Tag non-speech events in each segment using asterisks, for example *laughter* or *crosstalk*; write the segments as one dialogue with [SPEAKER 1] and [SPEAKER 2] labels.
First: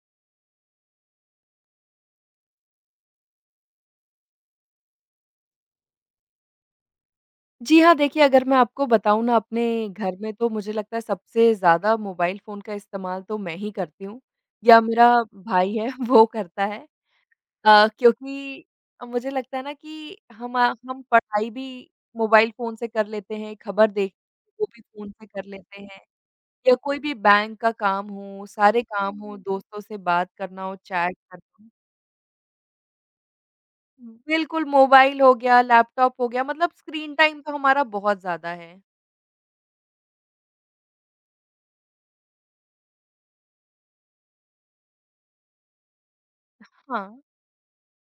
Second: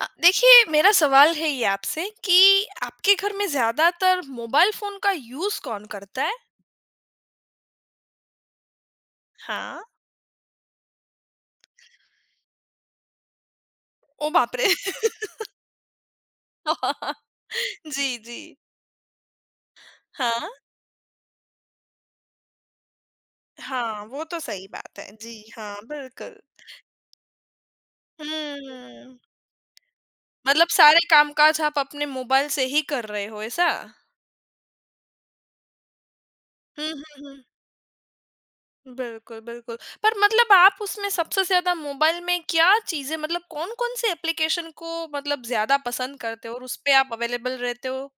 [SPEAKER 1] अ, देखिए, मेरा सवाल है ये आपसे कि आपके घर में ज़्यादातर मोबाइल फ़ोन का यूज़ कौन करता है?
[SPEAKER 2] जी हाँ। देखिए, अगर मैं आपको बताऊँ ना अपने
[SPEAKER 1] हाँ।
[SPEAKER 2] घर में तो मुझे लगता है सबसे ज़्यादा मोबाइल फ़ोन का इस्तेमाल तो मैं ही करती हूँ।
[SPEAKER 1] ओ बाप रे!
[SPEAKER 2] या मेरा
[SPEAKER 1] *laughs*
[SPEAKER 2] भाई है वो करता है।
[SPEAKER 1] *chuckles*
[SPEAKER 2] अ,
[SPEAKER 1] जी, जी।
[SPEAKER 2] क्योंकि मुझे लगता है ना कि
[SPEAKER 1] हाँ।
[SPEAKER 2] हमा हम पढ़ाई भी मोबाइल फ़ोन से कर लेते हैं, खबर
[SPEAKER 1] हाँ,
[SPEAKER 2] देख
[SPEAKER 1] वो तो
[SPEAKER 2] वो
[SPEAKER 1] सही
[SPEAKER 2] भी
[SPEAKER 1] बात है।
[SPEAKER 2] फ़ोन से
[SPEAKER 1] जी
[SPEAKER 2] कर
[SPEAKER 1] हाँ,
[SPEAKER 2] लेते हैं।
[SPEAKER 1] बिल्कुल।
[SPEAKER 2] या कोई भी बैंक का काम हो, सारे
[SPEAKER 1] हम्म।
[SPEAKER 2] काम हो दोस्तों से बात करना
[SPEAKER 1] मतलब
[SPEAKER 2] हो,
[SPEAKER 1] सारे
[SPEAKER 2] चैट कर
[SPEAKER 1] काम-काज
[SPEAKER 2] *unintelligible*
[SPEAKER 1] आप अपने मोबाइल से ही कर रहे हो, ऐसा?
[SPEAKER 2] उ, बिल्कुल मोबाइल हो गया, लैपटॉप हो गया मतलब
[SPEAKER 1] हुँ,
[SPEAKER 2] स्क्रीन
[SPEAKER 1] हुँ,
[SPEAKER 2] टाइम
[SPEAKER 1] हुँ।
[SPEAKER 2] तो हमारा बहुत ज़्यादा है।
[SPEAKER 1] बिल्कुल, बिल्कुल। पर मतलब आप उसमें सबसे ज़्यादा मोबाइल में क्या चीज़ें मतलब कौन-कौन से एप्लीकेशन को मतलब ज़्यादा पसंद करते हो और उसपे आप
[SPEAKER 2] हाँ।
[SPEAKER 1] अवेलेबल रहते हो?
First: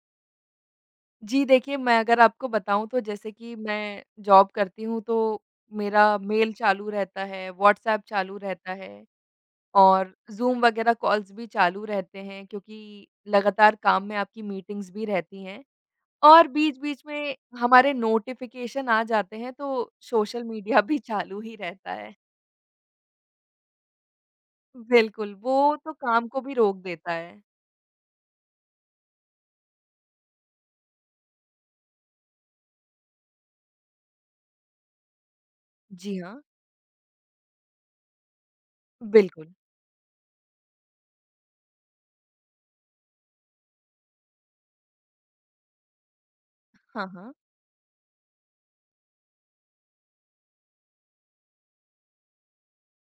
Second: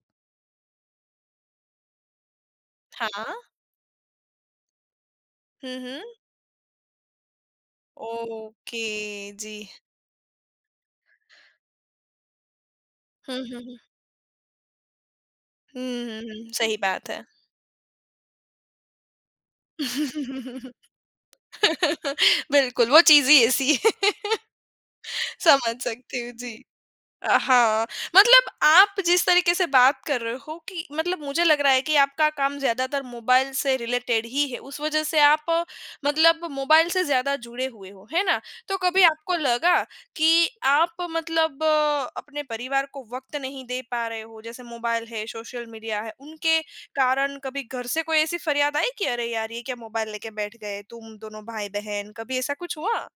[SPEAKER 2] जी देखिए, मैं अगर आपको बताऊँ तो जैसे
[SPEAKER 1] हाँ।
[SPEAKER 2] कि मैं जॉब करती हूँ तो
[SPEAKER 1] हुँ, हुँ।
[SPEAKER 2] मेरा मेल चालू रहता है, व्हाट्सएप चालू रहता
[SPEAKER 1] ओके,
[SPEAKER 2] है
[SPEAKER 1] जी।
[SPEAKER 2] और ज़ूम वगैरह कॉल्स भी चालू रहते हैं क्योंकि
[SPEAKER 1] हुँ, हुँ,
[SPEAKER 2] लगातार
[SPEAKER 1] हुँ।
[SPEAKER 2] काम में आपकी मीटिंग्स भी रहती हैं।
[SPEAKER 1] हुँ, हुँ,
[SPEAKER 2] और
[SPEAKER 1] हुँ। सही
[SPEAKER 2] बीच-बीच
[SPEAKER 1] बात है।
[SPEAKER 2] में हमारे नोटिफ़िकेशन आ जाते हैं तो सोशल मीडिया भी चालू ही रहता है।
[SPEAKER 1] *laughs* बिल्कुल, वो चीज़ ही ऐसी *laughs*
[SPEAKER 2] बिल्कुल, वो
[SPEAKER 1] समझ
[SPEAKER 2] तो
[SPEAKER 1] सकती
[SPEAKER 2] काम
[SPEAKER 1] हूँ।
[SPEAKER 2] को भी
[SPEAKER 1] जी।
[SPEAKER 2] रोक देता
[SPEAKER 1] अ,
[SPEAKER 2] है।
[SPEAKER 1] हाँ मतलब आप जिस तरीके से बात कर रहे हो कि मतलब मुझे लग रहा है कि आपका काम ज़्यादातर मोबाइल से रिलेटेड ही है। उस वज़ह से आप
[SPEAKER 2] जी हाँ।
[SPEAKER 1] मतलब मोबाइल से ज़्यादा जुड़े हुए हो, है ना? तो कभी आपको
[SPEAKER 2] बिल्कुल।
[SPEAKER 1] लगा कि आप मतलब अपने परिवार को वक़्त नहीं दे पा रहे हो जैसे मोबाइल है, सोशल मीडिया है उनके
[SPEAKER 2] हाँ, हाँ।
[SPEAKER 1] कारण कभी घर से कोई ऐसी फरियाद आई कि अरे यार ये क्या मोबाइल ले के बैठ गए तुम दोनों भाई-बहन कभी ऐसा कुछ हुआ?